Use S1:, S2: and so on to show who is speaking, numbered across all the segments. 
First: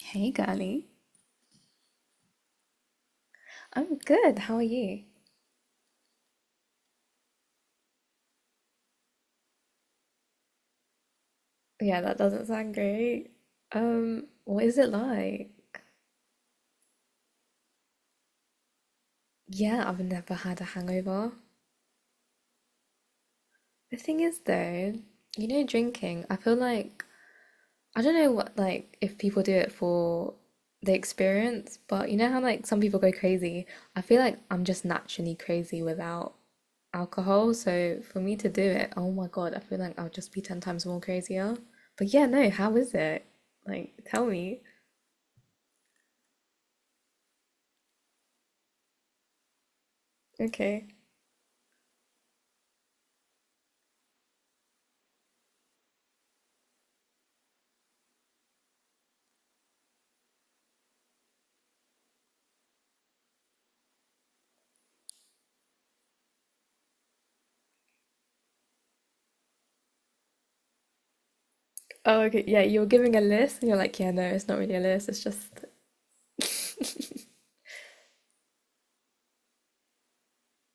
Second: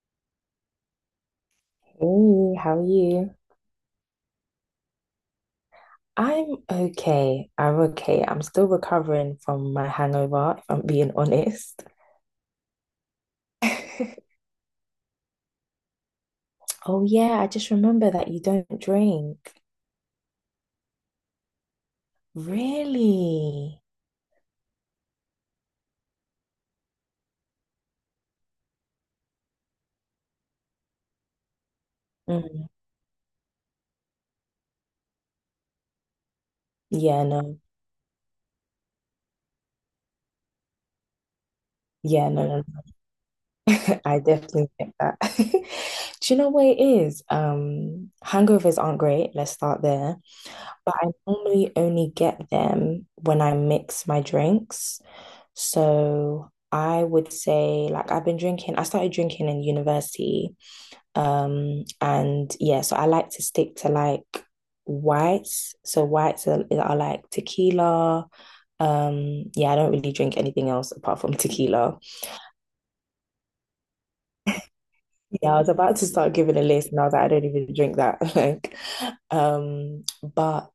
S1: Hey, girly.
S2: Hey, how are you?
S1: I'm good. How are you?
S2: I'm okay. I'm okay. I'm still recovering from my hangover, if I'm being honest.
S1: Yeah, that doesn't sound great. What is it like?
S2: Oh, yeah, I just remember that you don't drink.
S1: Yeah, I've never had a hangover.
S2: Really?
S1: The thing is, though, you know, drinking, I feel like I don't know what like if people do it for the experience, but you know how like
S2: Mm.
S1: some people go crazy. I feel like I'm just naturally crazy without
S2: Yeah,
S1: alcohol,
S2: no.
S1: so for me to do it, oh my God, I feel like I'll just be 10 times more crazier. But yeah,
S2: Yeah, no,
S1: no,
S2: no.
S1: how is it? Like,
S2: I
S1: tell me.
S2: definitely get that. Do you know what it is? Hangovers aren't great. Let's start there.
S1: Okay.
S2: But I normally only get them when I mix my drinks. So I would say like I've been drinking, I started drinking in university. And yeah, so I like to stick to like whites. So whites are, like tequila. Yeah, I don't really drink anything else apart from tequila.
S1: Oh, okay. Yeah, you were giving a list and you're like, yeah, no, it's not really a list. It's just,
S2: Yeah, I was about to start giving a list and I was like, I don't even drink that. Like, but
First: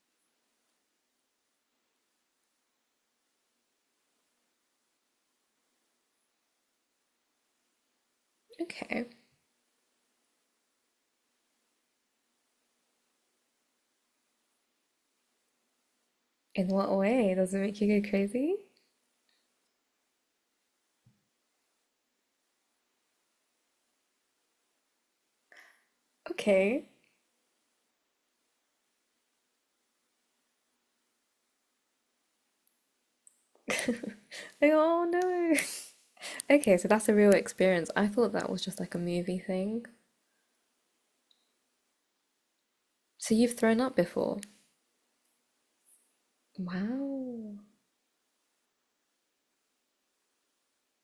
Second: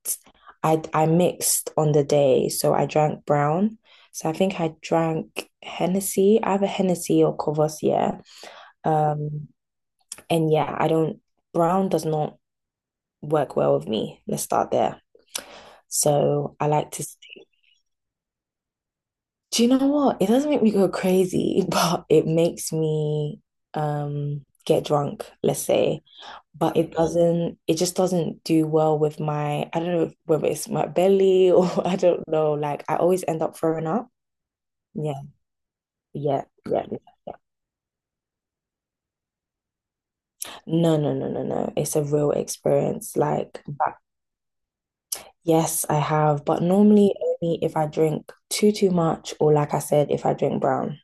S2: I mixed on the day, so I drank brown. So I think I drank Hennessy, either Hennessy or Courvoisier.
S1: okay.
S2: Um, and yeah, I don't, Brown does not work well with me. Let's start there. So
S1: In
S2: I
S1: what
S2: like to,
S1: way? Does it make you go crazy?
S2: do you know what? It doesn't make me go crazy, but it makes me get drunk, let's say. But
S1: Okay.
S2: it doesn't, it just doesn't do well with my, I don't know whether it's my belly or I don't know. Like I always end up throwing up.
S1: Like, oh
S2: Yeah,
S1: no.
S2: yeah,
S1: Okay, so
S2: yeah. Yeah.
S1: that's a real
S2: Yeah.
S1: experience. I thought that was just like a movie thing.
S2: No, no, no, no, no. It's a real experience.
S1: So you've
S2: Like
S1: thrown up
S2: back.
S1: before.
S2: Yes, I have, but normally
S1: Wow.
S2: only if I drink too much or like I said, if I drink brown.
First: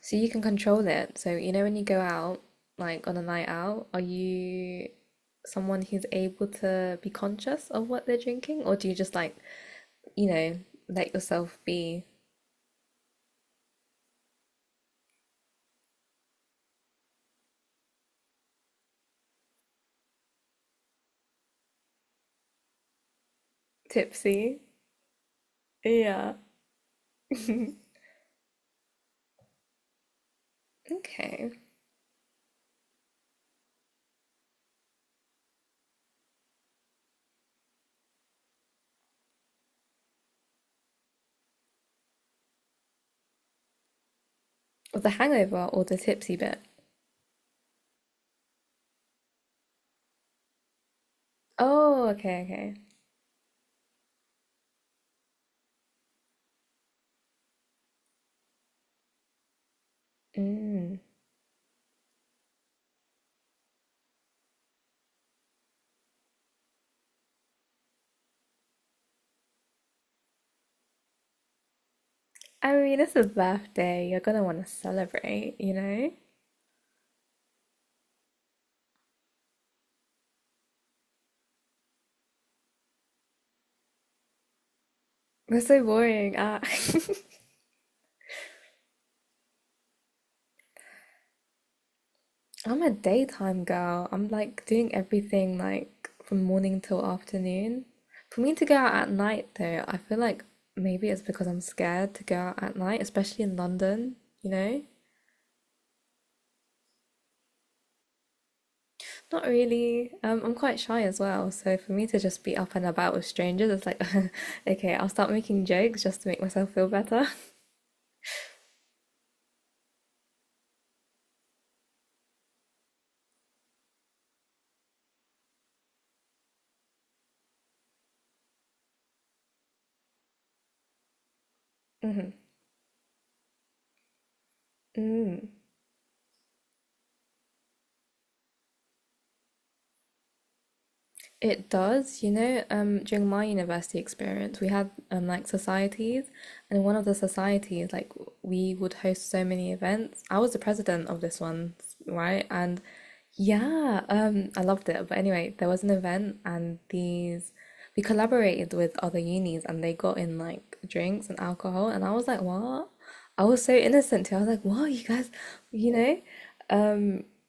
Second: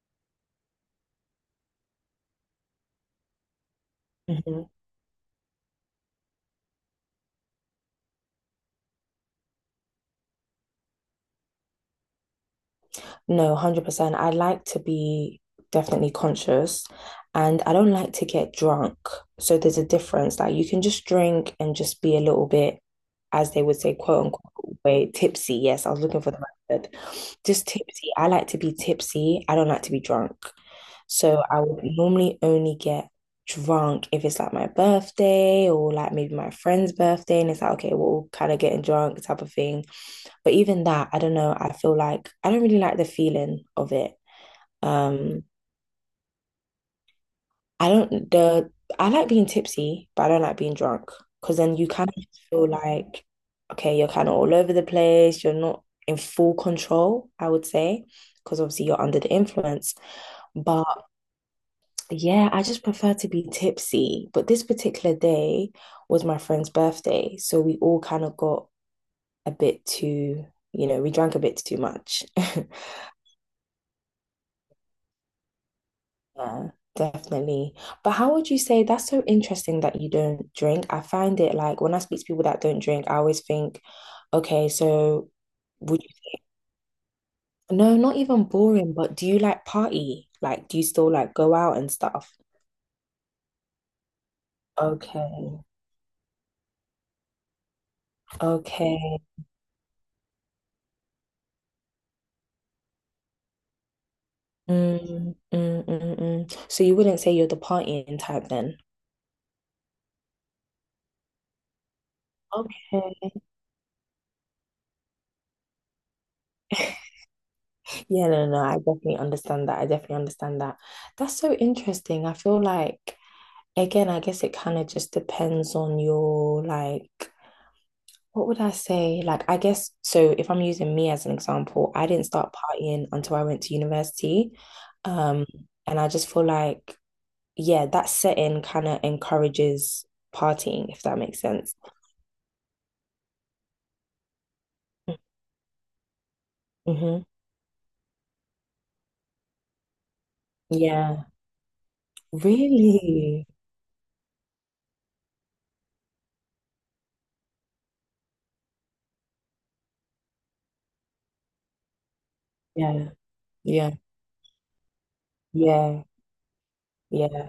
S1: So you can control it. So you know when you go out, like on a night out, are
S2: Hmm.
S1: you someone who's able to be conscious of what they're drinking, or do you just like, you know, let yourself be?
S2: No, 100%. I like to be definitely conscious and I don't like to get drunk. So there's a difference. Like you can just drink and just be a little bit, as they would say, quote
S1: Tipsy.
S2: unquote, way tipsy. Yes, I was looking for
S1: Yeah.
S2: the right word. Just tipsy. I like to be tipsy. I don't like to be drunk. So
S1: Okay.
S2: I would normally only get drunk if it's like my birthday or like maybe my friend's birthday and it's like, okay, we're all kind of getting drunk type of thing, but even that, I don't know, I feel like I don't really like the feeling of it.
S1: Or the
S2: um
S1: hangover or the tipsy bit.
S2: I don't the I like being tipsy, but I don't like being drunk, because then you
S1: Oh,
S2: kind of
S1: okay,
S2: feel
S1: okay.
S2: like, okay, you're kind of all over the place, you're not in full control, I would say, because obviously you're under the influence,
S1: Mm.
S2: but yeah, I just prefer to be tipsy. But this particular day was my friend's birthday. So we all kind of got a bit too, we drank a bit too much.
S1: I mean, it's a birthday. You're gonna want to celebrate, you know?
S2: Yeah, definitely. But how would you say, that's so interesting that you don't drink? I find it like when I speak to people that don't drink, I always think, okay, so
S1: That's so
S2: would you,
S1: boring.
S2: no, not even boring, but do you like party? Like, do you still like go out and stuff?
S1: I'm a daytime girl. I'm like doing everything
S2: Okay.
S1: like from morning till afternoon. For me to go out at
S2: Okay.
S1: night, though, I feel like maybe it's because I'm scared to go out at night, especially in London, you know?
S2: Mm, mm, mm, mm. So you wouldn't say you're the partying type then?
S1: Not really. I'm quite shy as well. So for me to just be up and about with
S2: Okay.
S1: strangers, it's like, okay, I'll start making jokes just to make myself feel better.
S2: Yeah, no, no, I definitely understand that. I definitely understand that. That's so interesting. I feel like, again, I guess it kind of just depends on your, like, what would I say? Like, I guess, so if I'm using me as an example, I didn't start partying until I went to university. Um,
S1: Mm.
S2: and I just feel like, yeah, that setting kind of encourages partying, if that makes
S1: It
S2: sense.
S1: does, you know, during my university experience, we had like societies, and in one of the
S2: Mm-hmm.
S1: societies, like we would host so many events. I was the president of
S2: Yeah.
S1: this one, right? And
S2: Really?
S1: yeah, I loved it. But anyway, there was an event, and these we collaborated with other unis, and they got in like drinks and alcohol, and I was like, what?
S2: Yeah,
S1: I was so
S2: yeah,
S1: innocent too. I was like, what, you guys, you
S2: yeah,
S1: know? Um,
S2: yeah.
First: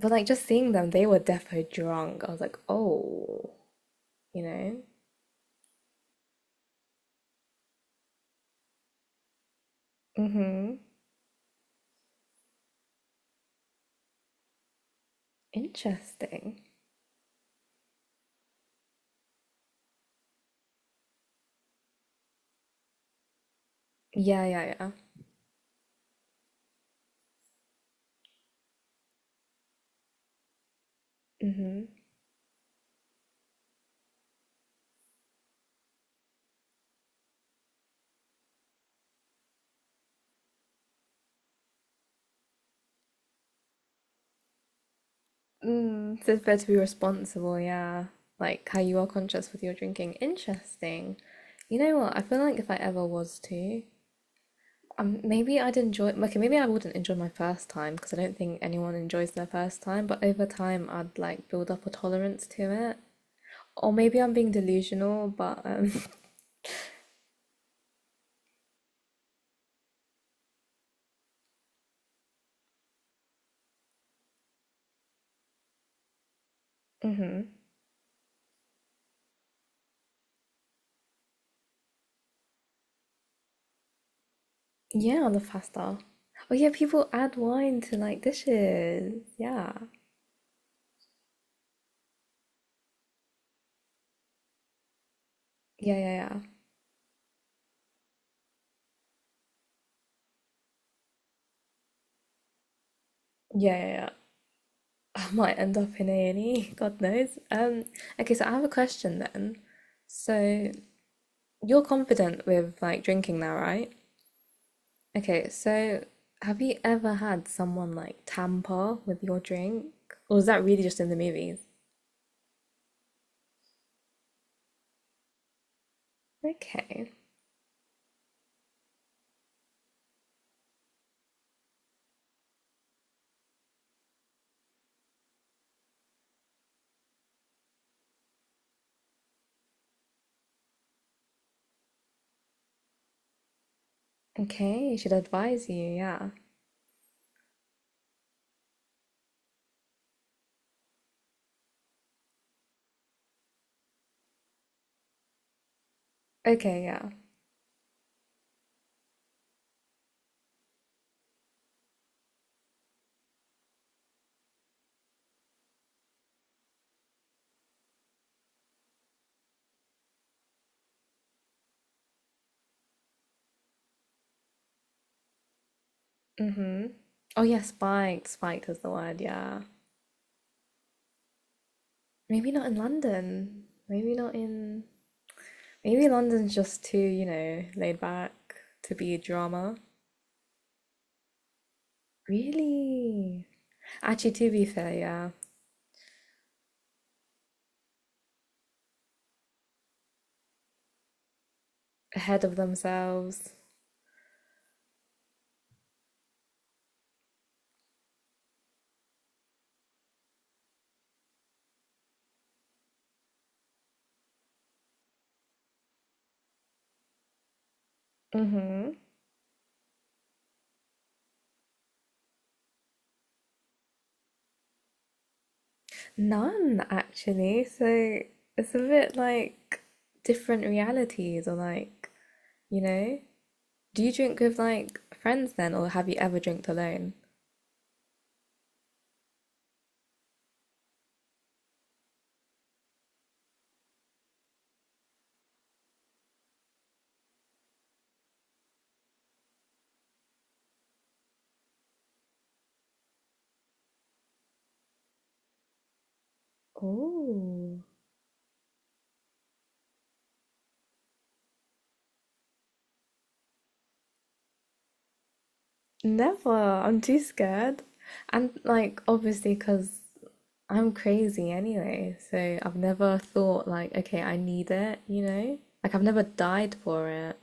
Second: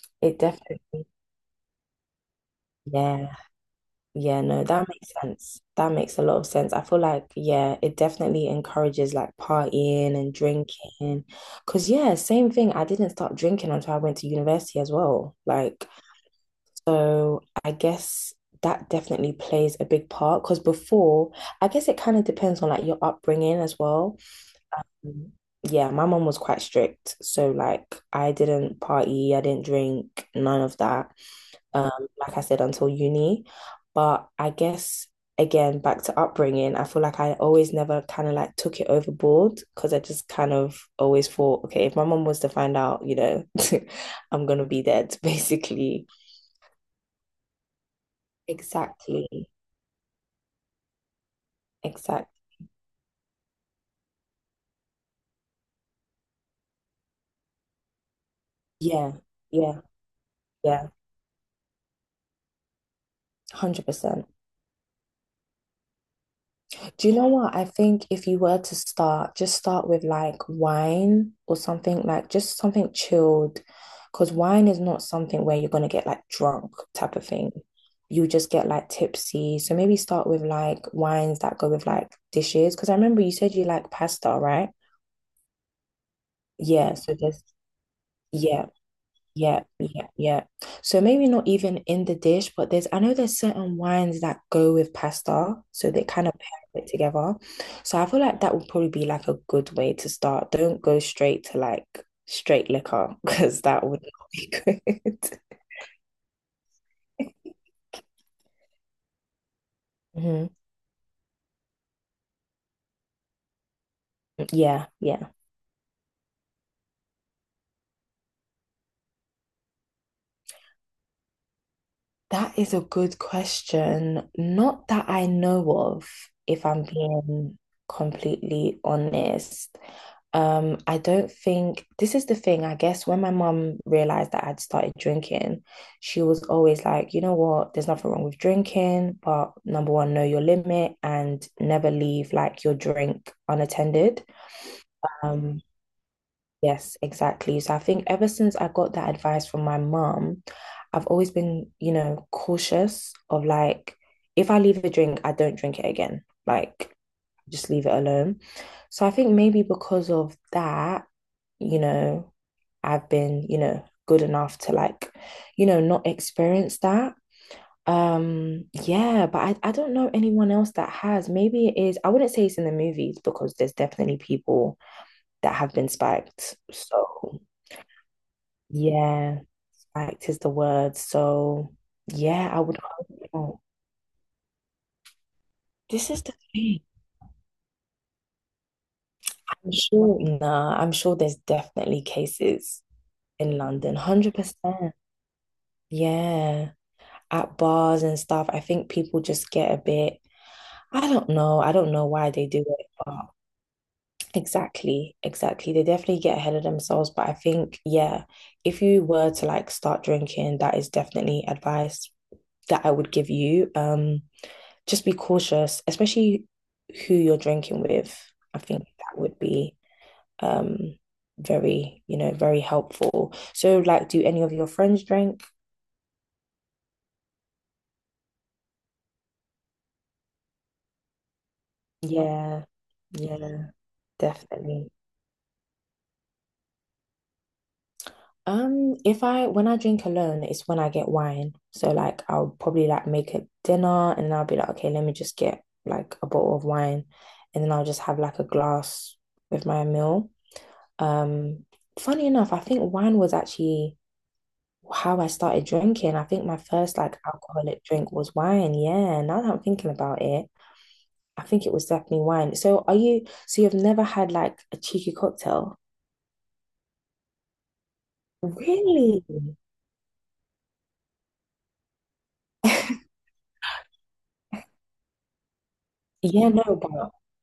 S1: but like
S2: It
S1: just seeing them,
S2: definitely,
S1: they were defo drunk. I was like,
S2: yeah,
S1: oh
S2: yeah,
S1: you
S2: no,
S1: know?
S2: that makes sense. That makes a lot of sense. I feel like, yeah, it definitely encourages like partying and
S1: Mm-hmm.
S2: drinking. Because, yeah, same thing. I didn't start drinking until I went to university as well. Like,
S1: Interesting.
S2: so I guess that definitely plays a big part. Because before, I guess it kind of depends on like your upbringing as well.
S1: Yeah, yeah, yeah.
S2: Mm. Yeah, my mom was quite strict. So like I didn't party, I didn't drink, none of that.
S1: Mm-hmm.
S2: Um, like I said, until uni. But I guess again, back to upbringing, I feel like I always never kind of like took it overboard because I just kind of always thought, okay, if my mom was to find out, you know, I'm gonna be dead, basically.
S1: Mm, so it's better to be responsible, yeah. Like how you are
S2: Exactly.
S1: conscious with your drinking. Interesting. You know what? I
S2: Exactly.
S1: feel like if I ever was to, maybe I'd enjoy. Okay, maybe I wouldn't enjoy my first time because I don't think anyone
S2: Yeah,
S1: enjoys their first
S2: yeah,
S1: time. But over time,
S2: yeah.
S1: I'd like build up a tolerance to it. Or maybe
S2: 100%.
S1: I'm being delusional, but
S2: Do you know what? I think if you were to start, just start with like wine or something, like just something chilled, because wine is not something where you're gonna get like drunk type of thing. You just get like tipsy. So maybe start with like wines that go with like dishes. Because I remember you said you like pasta, right?
S1: yeah, on the faster. Oh yeah,
S2: Yeah.
S1: people
S2: So
S1: add
S2: just
S1: wine to like
S2: yeah.
S1: dishes.
S2: Yeah,
S1: Yeah.
S2: yeah, yeah. So maybe not even in the dish, but there's, I know there's certain wines that go with pasta, so
S1: Yeah,
S2: they
S1: yeah,
S2: kind of
S1: yeah.
S2: pair it together. So I feel like that would probably be like a good way to start. Don't go straight to like straight liquor because
S1: Yeah,
S2: that
S1: yeah,
S2: would
S1: yeah.
S2: not be good.
S1: I might end up in A&E, God knows. Okay, so I have a question then.
S2: Hmm.
S1: So you're confident with like drinking now, right?
S2: Yeah, yeah.
S1: Okay, so have you ever had someone like tamper with your drink? Or is that really just in the movies?
S2: That is a good question. Not that I know of, if I'm
S1: Okay.
S2: being completely honest. I don't think, this is the thing. I guess when my mum realized that I'd started drinking, she was always like, you know what, there's nothing wrong with drinking, but number one, know your limit and never leave like your drink unattended.
S1: Okay, should
S2: Um,
S1: advise you, yeah.
S2: Yes, exactly. So I think ever since I got that advice from my mom, I've always been, you know, cautious of like, if I leave a drink, I don't drink it again.
S1: Okay,
S2: Like,
S1: yeah.
S2: just leave it alone. So I think maybe because of that, you know, I've been, you know, good enough to like, you know, not experience that. Yeah, but I don't know anyone else that has. Maybe it is, I wouldn't say it's in the movies because there's definitely people that have been spiked.
S1: Mm-hmm.
S2: So.
S1: Oh yeah, spiked. Spiked is the word,
S2: Yeah,
S1: yeah.
S2: fact is the word. So, yeah,
S1: Maybe
S2: I
S1: not in
S2: would hope not.
S1: London. Maybe not in Maybe
S2: This is the
S1: London's
S2: thing.
S1: just too, you know, laid back to be a
S2: I'm
S1: drama.
S2: sure, nah, I'm sure there's definitely cases
S1: Really?
S2: in London,
S1: Actually, to be fair,
S2: 100%.
S1: yeah.
S2: Yeah, at bars and stuff. I think people just get a bit, I don't know. I don't know why
S1: Ahead
S2: they
S1: of
S2: do it, but
S1: themselves.
S2: exactly, exactly. They definitely get ahead of themselves. But I think, yeah, if you were to like start drinking, that is definitely advice that I would give you. Just be cautious, especially who you're drinking with. I think
S1: Mm-hmm.
S2: that would be um very, you know, very helpful. So like, do any of your friends drink?
S1: None, actually. So it's a bit like different realities, or like,
S2: Yeah.
S1: you know?
S2: Yeah,
S1: Do you drink with
S2: definitely.
S1: like friends then, or have you ever drank alone?
S2: If I when I drink alone, it's when I get wine. So like I'll probably like make a dinner and I'll be like, okay, let me just get like a bottle of wine and then I'll just have like a glass with my meal. Um, Funny enough, I think wine was actually how I started drinking. I think my first like
S1: Oh,
S2: alcoholic drink was wine. Yeah, now that I'm thinking about it, I think it was definitely wine. So are you, so you've never had like a cheeky cocktail?
S1: never. I'm too scared. And like,
S2: Really?
S1: obviously, because I'm crazy anyway, so I've never thought like, okay, I need it, you know? Like I've never
S2: Yeah,
S1: died
S2: no,
S1: for
S2: but
S1: it.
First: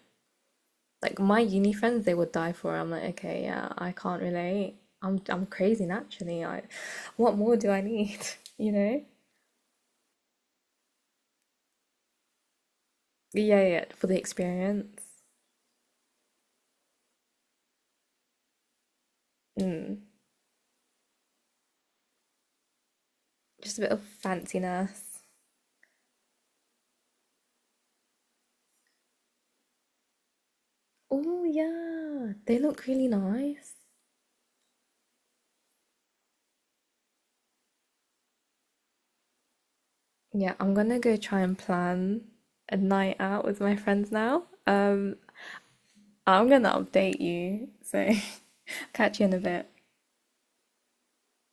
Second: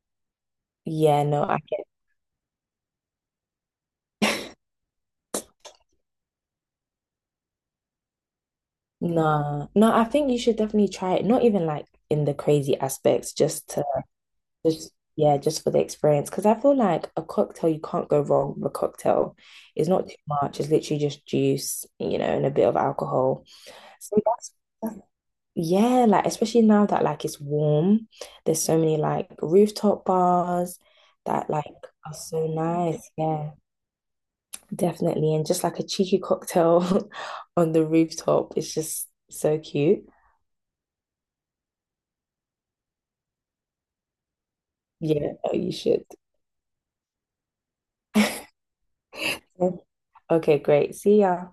S1: Like
S2: yeah,
S1: my
S2: no, I
S1: uni
S2: get
S1: friends, they would die for it. I'm like, okay, yeah, I can't relate. I'm crazy naturally. I, what more do I need? You know?
S2: no, no. I think you should definitely try it. Not even like in the crazy aspects,
S1: But yeah,
S2: just to
S1: yeah, for the
S2: just
S1: experience.
S2: yeah, just for the experience. Because I feel like a cocktail, you can't go wrong with a cocktail. It's not too much. It's literally just juice, you know, and a bit of alcohol.
S1: Just a bit of
S2: So that's,
S1: fanciness.
S2: yeah, like especially now that like it's warm, there's so many like rooftop bars
S1: Oh
S2: that like are
S1: yeah,
S2: so
S1: they look really
S2: nice. Yeah,
S1: nice.
S2: definitely. And just like a cheeky cocktail on the rooftop is just so cute.
S1: Yeah, I'm gonna go try and plan a night out with my friends now.
S2: Yeah, oh, you should.
S1: I'm gonna update you, so catch you in a bit.
S2: Okay, great. See ya.